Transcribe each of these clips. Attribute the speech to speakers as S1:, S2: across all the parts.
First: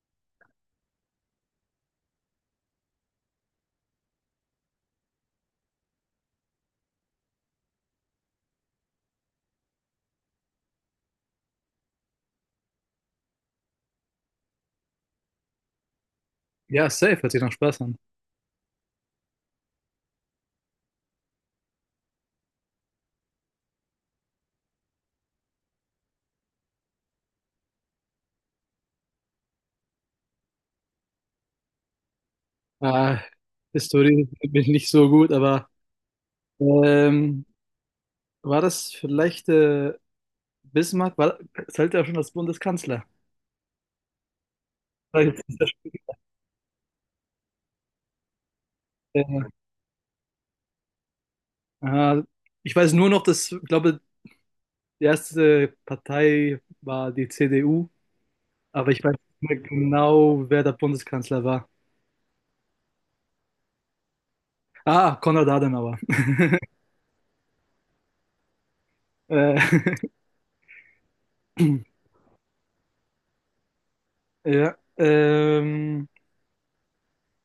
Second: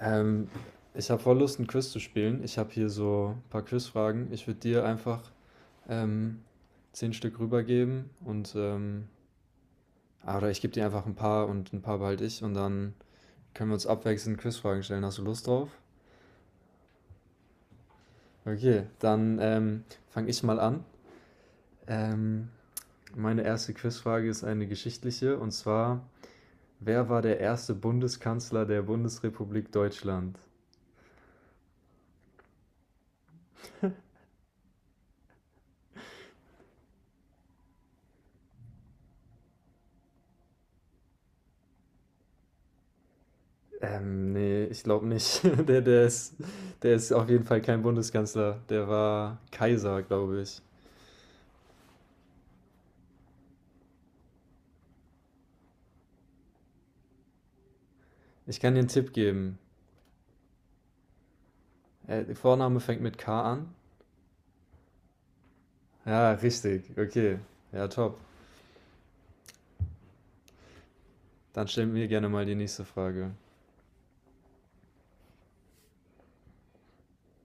S1: Ähm, Ich habe voll Lust, 'n Quiz zu spielen. Ich habe hier so ein paar Quizfragen. Ich würde dir einfach, ähm, 10 Stück rübergeben und oder ich gebe dir einfach ein paar und ein paar behalte ich und dann können wir uns abwechselnd Quizfragen stellen. Hast du Lust drauf?
S2: Ja, safe, hört sich nach Spaß an.
S1: Okay, dann fange ich mal an. Ähm, Meine erste Quizfrage ist eine geschichtliche, und zwar: Wer war der erste Bundeskanzler der Bundesrepublik Deutschland?
S2: Ah, Historie bin ich nicht so gut, aber ähm, war das vielleicht Bismarck? War, zählt ja schon als Bundeskanzler.
S1: Ne, ich glaube nicht.
S2: Vielleicht ist das-
S1: Der ist auf jeden Fall kein Bundeskanzler. Der
S2: äh,
S1: war Kaiser, glaube ich.
S2: ah, Ich weiß nur noch, dass, ich glaube, die erste Partei war die CDU,
S1: Ich kann dir einen
S2: aber ich
S1: Tipp
S2: weiß nicht
S1: geben.
S2: mehr genau, wer der Bundeskanzler war.
S1: Der Vorname fängt mit K an.
S2: Ah, Konrad Adenauer.
S1: Ja, richtig. Okay. Ja, top.
S2: Äh,
S1: Dann stell mir gerne mal die nächste Frage.
S2: ja,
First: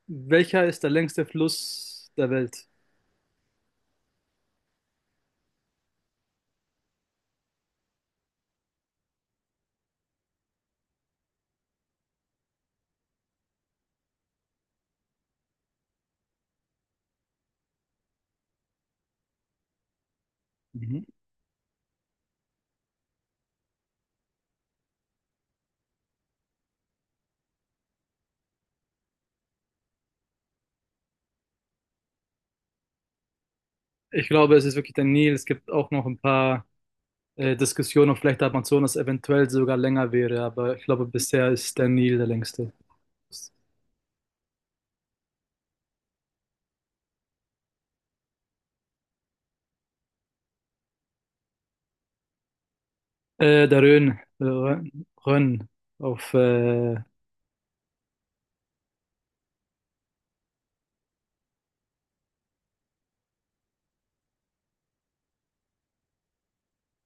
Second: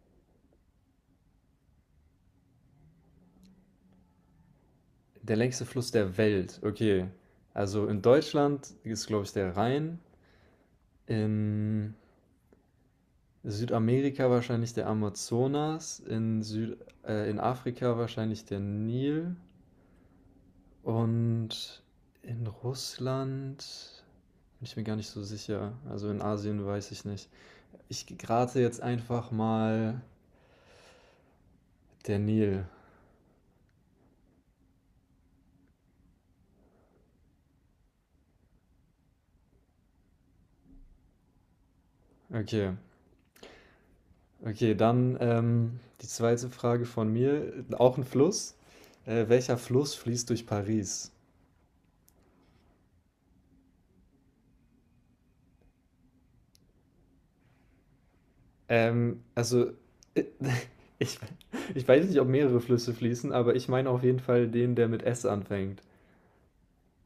S2: welcher ist der längste Fluss der Welt?
S1: Der längste Fluss der Welt. Okay. Also, in Deutschland ist, glaube ich, der Rhein. In Südamerika wahrscheinlich der Amazonas. In Afrika wahrscheinlich der Nil.
S2: Mhm.
S1: Und in Russland bin ich mir gar nicht so sicher. Also in Asien weiß ich nicht. Ich rate jetzt einfach mal der Nil.
S2: Ich glaube, es ist wirklich der Nil. Es gibt auch noch ein paar Diskussionen, ob vielleicht der Amazonas eventuell sogar länger wäre, aber ich glaube, bisher ist der Nil der
S1: Okay.
S2: längste.
S1: Okay, dann die zweite Frage von mir. Auch ein Fluss. Welcher Fluss fließt durch Paris?
S2: Der Rhön, Rhön, Rhön auf,
S1: Also, äh, ich, ich weiß nicht, ob mehrere Flüsse fließen, aber ich meine auf jeden Fall den, der mit S anfängt.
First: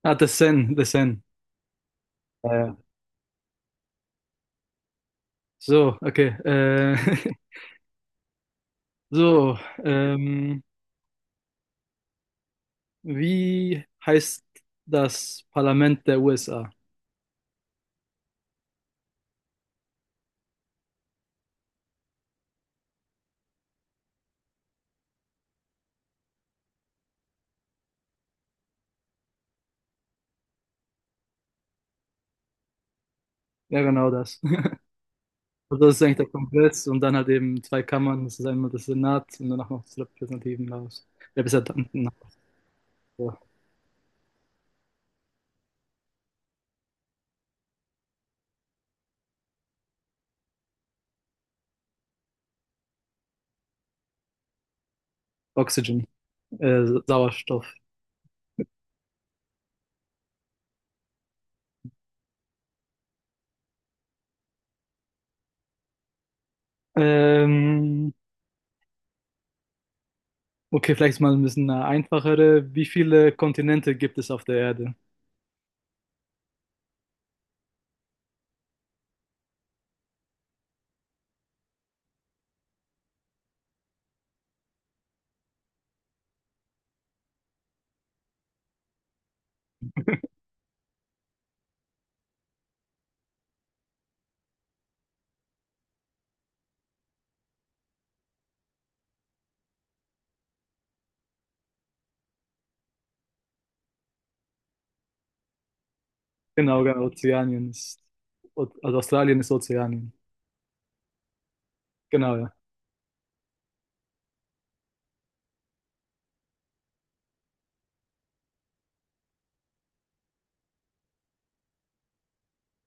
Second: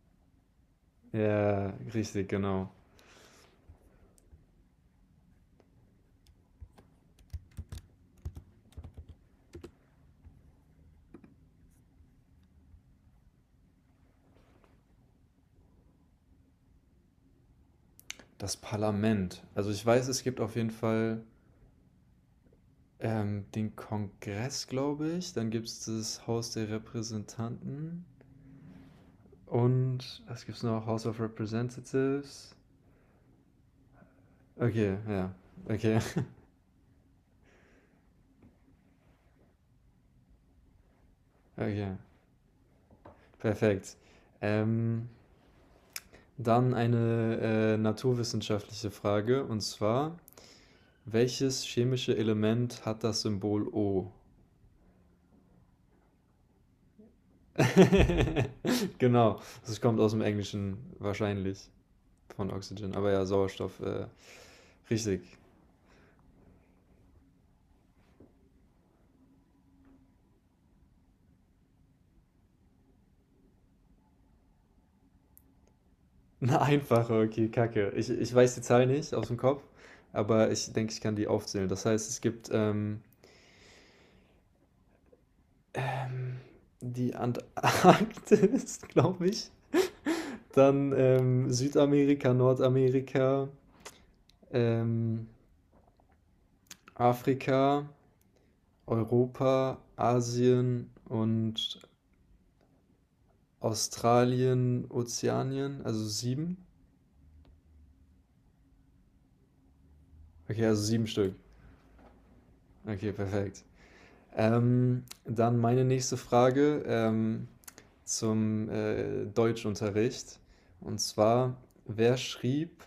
S2: Ah, der Seine, der Seine.
S1: Ja, richtig,
S2: Ja,
S1: genau.
S2: ja. So, okay. So, ähm, wie heißt das Parlament der USA?
S1: Das Parlament. Also ich weiß, es gibt auf jeden Fall den Kongress, glaube ich. Dann gibt es das Haus der Repräsentanten. Und was gibt es noch? House of Representatives.
S2: Ja, genau das.
S1: Okay, ja.
S2: Also, das
S1: Okay,
S2: ist eigentlich der Kongress und dann halt eben zwei Kammern, das ist einmal das Senat und danach noch das Repräsentativenhaus.
S1: okay.
S2: Repräsentantenhaus. Ja.
S1: Perfekt. Ähm, Dann eine naturwissenschaftliche Frage. Und zwar, welches chemische Element hat das Symbol O?
S2: Oxygen, Sauerstoff.
S1: Genau, das kommt aus dem Englischen wahrscheinlich. Von Oxygen. Aber ja, Sauerstoff, richtig.
S2: Ähm, okay, vielleicht mal ein bisschen eine einfachere. Wie viele Kontinente gibt es auf der Erde?
S1: Eine einfache, okay, Kacke. Ich weiß die Zahl nicht aus dem Kopf, aber ich denke, ich kann die aufzählen. Das heißt, es gibt die Antarktis, glaube ich. Dann Südamerika, Nordamerika, ähm, Afrika, Europa, Asien und Australien, Ozeanien. Also sieben.
S2: Genau, genau, also Australien ist Ozeanien.
S1: Okay, also sieben Stück.
S2: Genau, ja.
S1: Okay, perfekt. Dann meine nächste Frage zum Deutschunterricht. Und zwar, wer schrieb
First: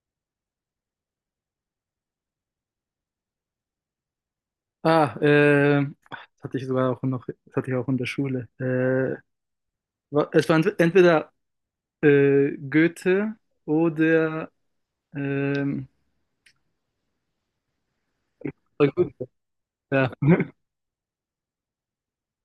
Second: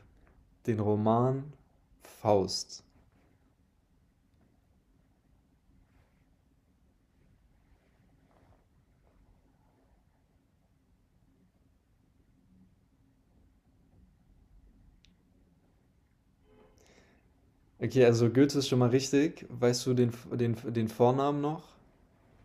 S1: den Roman Faust?
S2: Ah, äh, Das hatte ich sogar auch noch, das hatte ich auch in der Schule. Es war entweder Goethe oder, ähm,
S1: Okay, also Goethe ist schon mal
S2: oder Goethe,
S1: richtig. Weißt du
S2: ja.
S1: den, den, den Vornamen noch?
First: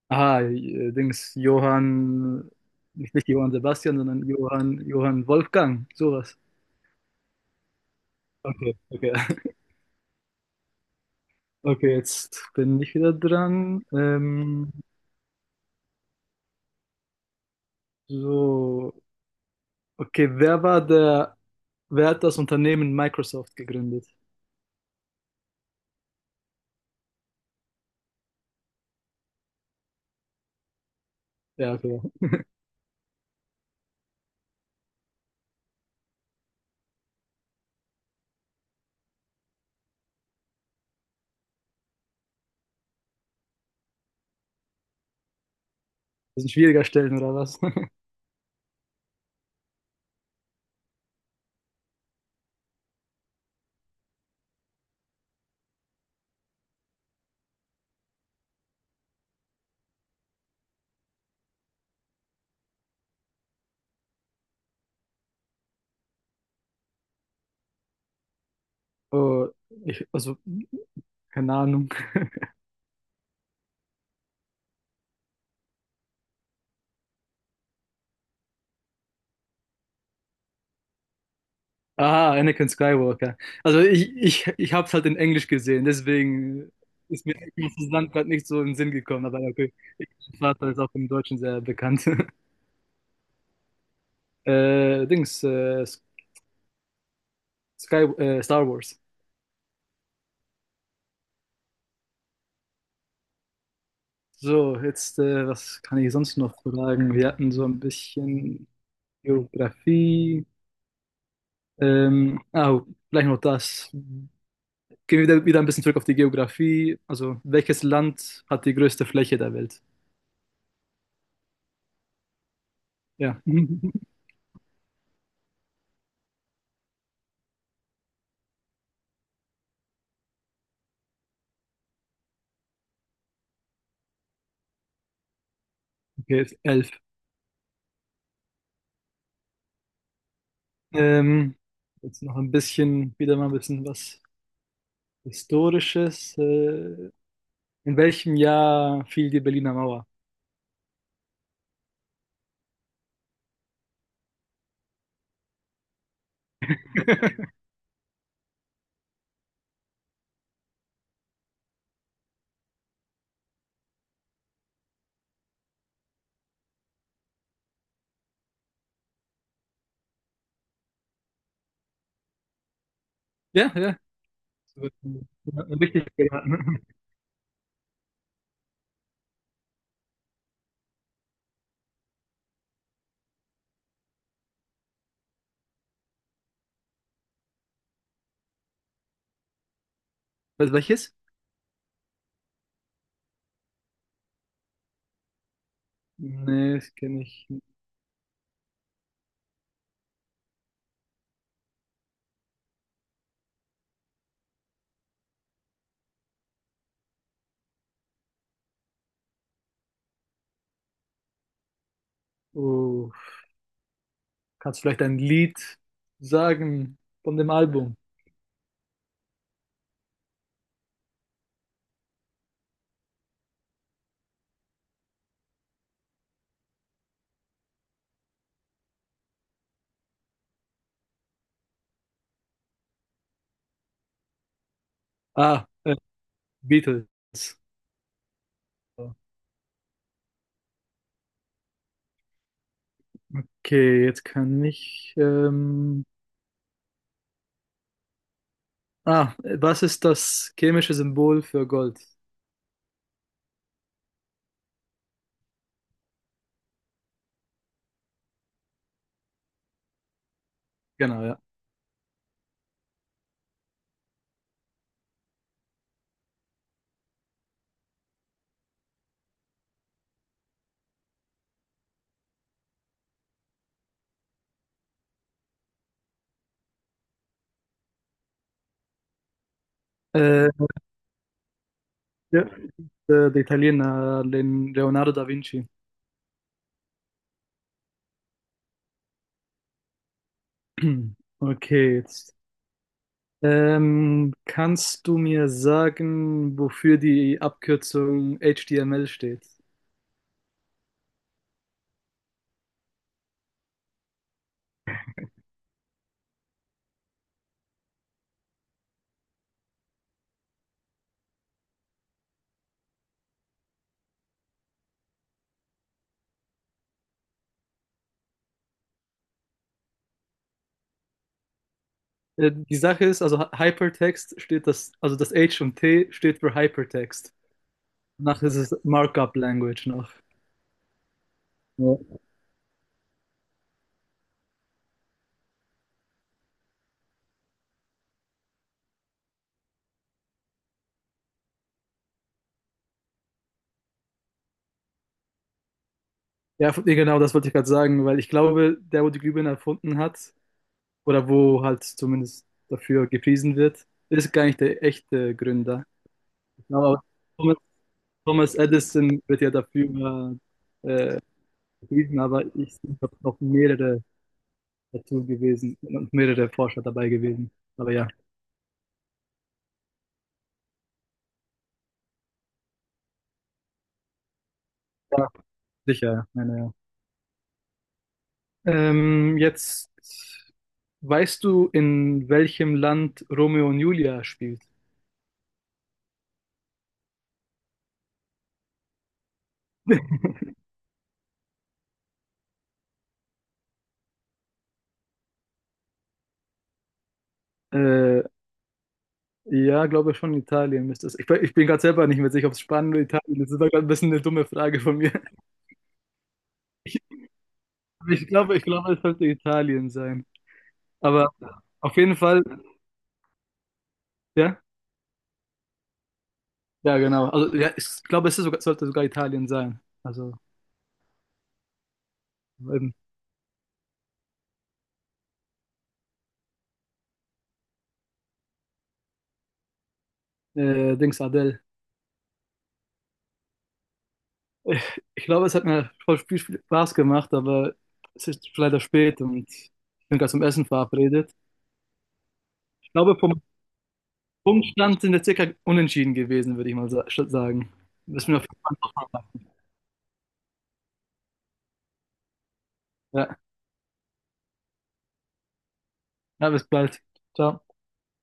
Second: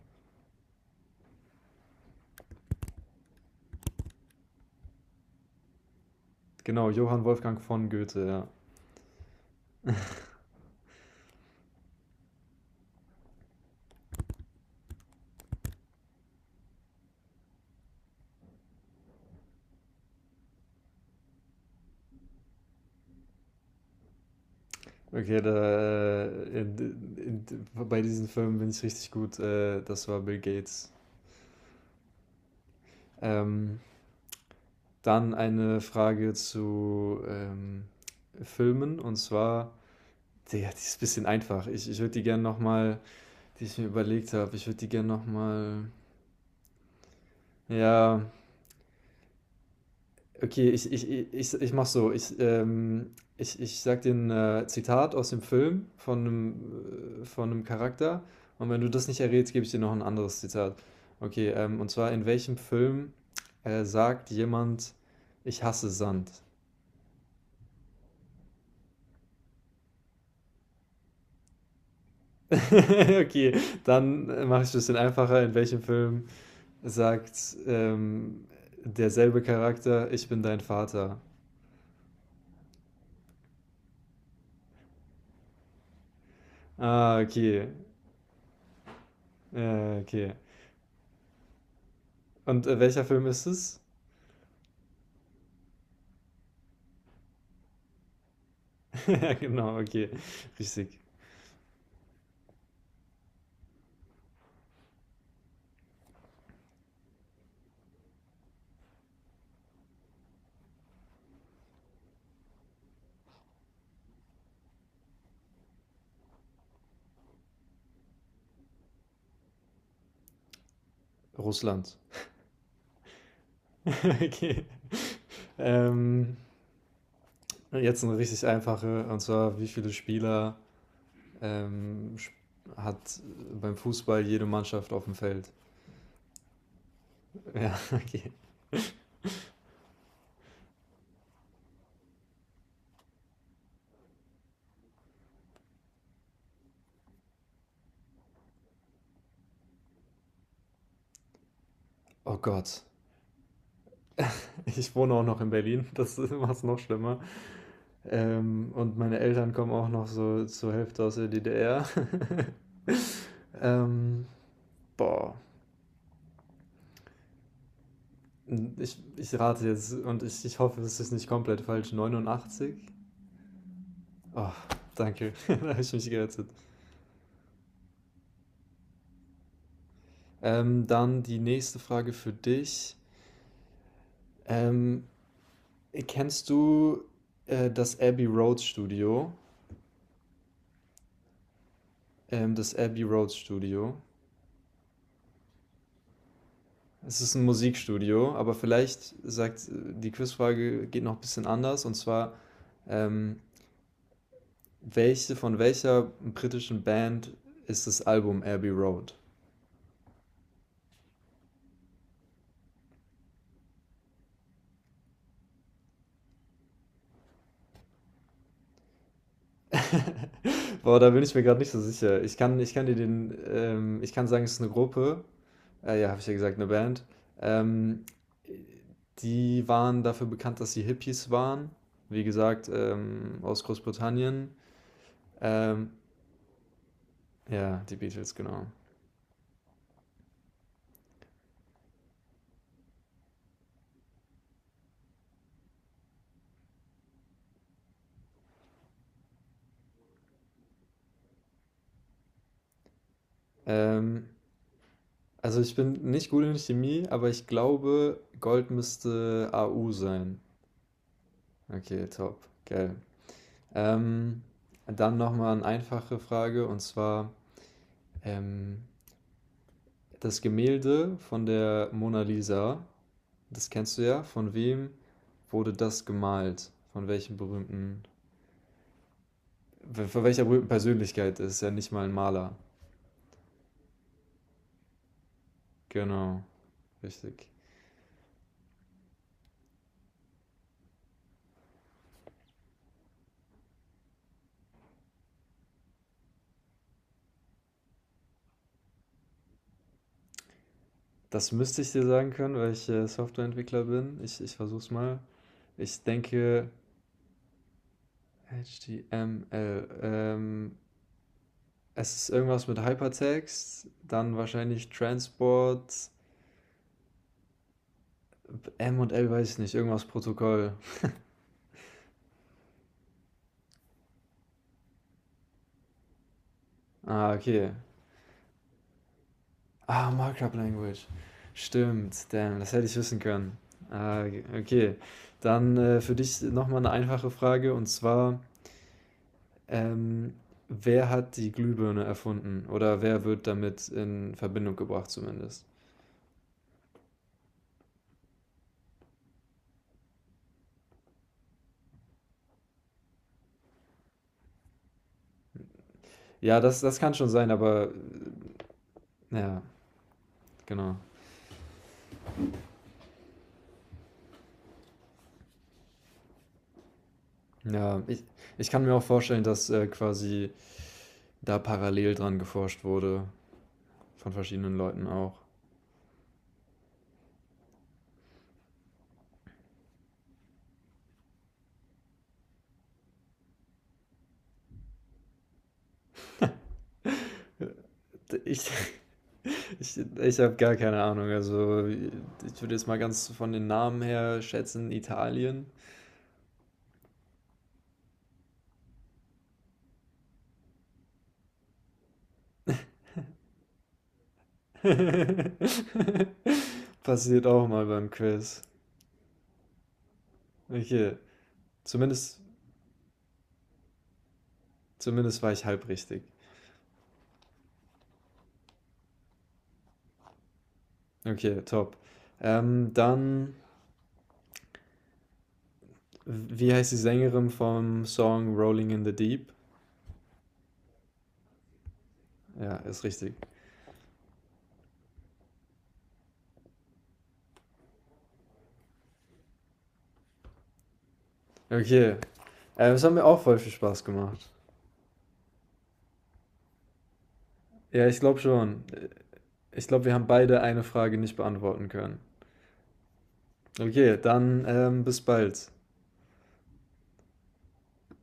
S2: Dings, Johann, nicht, nicht Johann Sebastian, sondern Johann Wolfgang, sowas.
S1: Genau, Johann Wolfgang von Goethe, ja.
S2: Okay, okay. Okay, jetzt bin ich wieder dran. So, okay, wer hat das Unternehmen Microsoft gegründet?
S1: Okay, bei diesen Filmen bin ich richtig gut. Das war Bill Gates.
S2: Ja, okay.
S1: Ähm, Dann eine Frage zu Filmen und zwar ja, die ist ein bisschen einfach. Ich würde die gerne die ich mir überlegt habe, ich würde die gerne nochmal.
S2: Das ist ein schwieriger Stellen, oder was?
S1: Ja, okay, ich mach so. Ich sag dir ein Zitat aus dem Film von von einem Charakter. Und wenn du das nicht errätst, gebe ich dir noch ein anderes Zitat. Okay, und zwar: In welchem Film sagt jemand, ich hasse Sand?
S2: Oh, ich, also, keine Ahnung.
S1: Okay, dann mache ich es ein bisschen einfacher. In welchem Film sagt derselbe Charakter, ich bin dein Vater.
S2: Ah, Anakin Skywalker. Ich habe es halt in Englisch gesehen, deswegen
S1: Ah,
S2: ist mir
S1: okay.
S2: das Land gerade nicht so in den Sinn gekommen, aber ja, okay.
S1: Okay.
S2: Mein Vater ist auch im Deutschen sehr bekannt.
S1: Und welcher Film ist es?
S2: Äh, Dings, äh, Star Wars.
S1: Ja, genau, okay. Richtig.
S2: So, jetzt, was kann ich sonst noch fragen? Wir hatten so ein bisschen Geografie. Oh, Gleich noch das. Wieder ein bisschen zurück auf die Geografie. Also, welches Land hat die größte Fläche der Welt?
S1: Russland.
S2: Ja,
S1: Okay. Ähm, Jetzt eine richtig einfache, und zwar, wie viele Spieler ähm, hat beim Fußball jede Mannschaft auf dem Feld?
S2: okay, elf.
S1: Ja, okay.
S2: Ähm, jetzt noch ein bisschen, wieder mal ein bisschen was Historisches. In welchem Jahr fiel die Berliner Mauer?
S1: Oh Gott. Ich wohne auch noch in Berlin, das macht es noch schlimmer. Und meine Eltern kommen auch noch so zur Hälfte aus der DDR. ähm, Boah, ich rate jetzt und ich hoffe, es ist nicht komplett falsch. 89?
S2: Ja, ja.
S1: Oh,
S2: Das wird ein-
S1: danke, da
S2: ein
S1: habe ich
S2: Richtig
S1: mich gerettet.
S2: geraten.
S1: Dann die nächste Frage für dich. Ähm, Kennst du das Abbey Road Studio?
S2: Was, welches?
S1: Das Abbey Road Studio.
S2: Nee, das
S1: Es
S2: kenne
S1: ist ein
S2: ich nicht.
S1: Musikstudio, aber vielleicht sagt die Quizfrage geht noch ein bisschen anders. Und zwar, Ähm, von welcher britischen Band ist das Album Abbey Road?
S2: Oh, kannst du vielleicht ein Lied sagen von dem Album?
S1: Boah, da bin ich mir gerade nicht so sicher. Ich kann dir ich kann sagen, es ist eine Gruppe. Ja, habe ich ja gesagt, eine Band. Ähm, Die waren dafür bekannt, dass sie Hippies waren. Wie gesagt, aus Großbritannien.
S2: Ah,
S1: Ähm,
S2: äh, Beatles.
S1: ja, die Beatles, genau.
S2: Okay, jetzt kann ich. Was ist das chemische Symbol für Gold?
S1: Ähm, also ich bin nicht gut in Chemie, aber ich glaube, Gold müsste AU sein.
S2: Genau, ja.
S1: Okay, top. Geil. Ähm, Dann nochmal eine einfache Frage, und zwar ähm, das Gemälde von der Mona Lisa, das kennst du ja, von wem wurde das gemalt? Von welcher
S2: Äh,
S1: berühmten Persönlichkeit? Das ist ja nicht mal ein
S2: ja.
S1: Maler.
S2: Der Italiener Leonardo da Vinci.
S1: Genau, richtig.
S2: Okay, jetzt. Kannst du mir sagen, wofür die Abkürzung HTML steht?
S1: Das müsste ich dir sagen können, weil ich Softwareentwickler bin. Ich versuch's mal. Ich denke, HTML. Es ist irgendwas mit Hypertext, dann wahrscheinlich Transport, M und L weiß ich nicht, irgendwas Protokoll.
S2: Die Sache ist, also Hypertext steht das, also das H und T steht für
S1: Ah,
S2: Hypertext.
S1: okay.
S2: Danach ist es Markup Language noch.
S1: Ah, Markup Language.
S2: Ja,
S1: Stimmt, damn, das hätte ich wissen können. Ah, okay. Dann für dich nochmal eine einfache Frage, und zwar, ähm, wer hat die Glühbirne erfunden oder wer wird damit in Verbindung gebracht zumindest?
S2: ja nee, genau, das wollte ich gerade sagen, weil ich glaube, der, wo die Glühbirne erfunden hat, oder wo halt zumindest dafür gepriesen wird, ist gar nicht der echte Gründer.
S1: Ja,
S2: Ich
S1: das
S2: glaube,
S1: kann schon sein, aber
S2: Thomas Edison wird ja
S1: ja,
S2: dafür
S1: genau.
S2: äh, gepriesen, aber ich habe noch mehrere dazu gewesen und mehrere Forscher dabei gewesen. Aber
S1: Ja,
S2: ja,
S1: ich kann mir auch vorstellen, dass quasi da parallel dran geforscht wurde von verschiedenen Leuten
S2: ja
S1: auch.
S2: sicher. Meine, ja. Jetzt weißt du, in welchem Land Romeo und Julia spielt?
S1: Ich, ich habe gar keine Ahnung. Also, ich würde jetzt mal ganz von den Namen her schätzen, Italien.
S2: Äh, ja, glaube schon Italien müsste es. Ich bin gerade selber nicht mehr sicher, ob es Spanien oder Italien ist. Das war gerade ein bisschen eine dumme Frage von mir. Ich,
S1: Passiert auch mal beim Quiz.
S2: ich glaube, es sollte Italien sein.
S1: Okay,
S2: Aber auf jeden
S1: zumindest,
S2: Fall, ja.
S1: zumindest war ich halb richtig.
S2: Ja, genau. Also, ja, ich glaube, es ist sogar, sollte sogar Italien sein. Also,
S1: Okay, top. Ähm,
S2: eben,
S1: dann, wie heißt die Sängerin vom Song Rolling in the Deep?
S2: Dings Adele.
S1: Ja, ist richtig.
S2: Ich, ich glaube, es hat mir voll viel Spaß gemacht, aber es ist leider spät und ich bin gerade zum Essen verabredet.
S1: Okay,
S2: Ich
S1: es hat
S2: glaube,
S1: mir auch
S2: vom
S1: voll viel Spaß gemacht.
S2: Punktstand sind wir circa unentschieden gewesen, würde ich mal sagen.
S1: Ja, ich
S2: Bis mir
S1: glaube
S2: auf jeden
S1: schon.
S2: Fall.
S1: Ich glaube, wir haben beide eine Frage nicht beantworten können.
S2: Ja,
S1: Okay, dann bis bald.
S2: ja, bis bald. Ciao.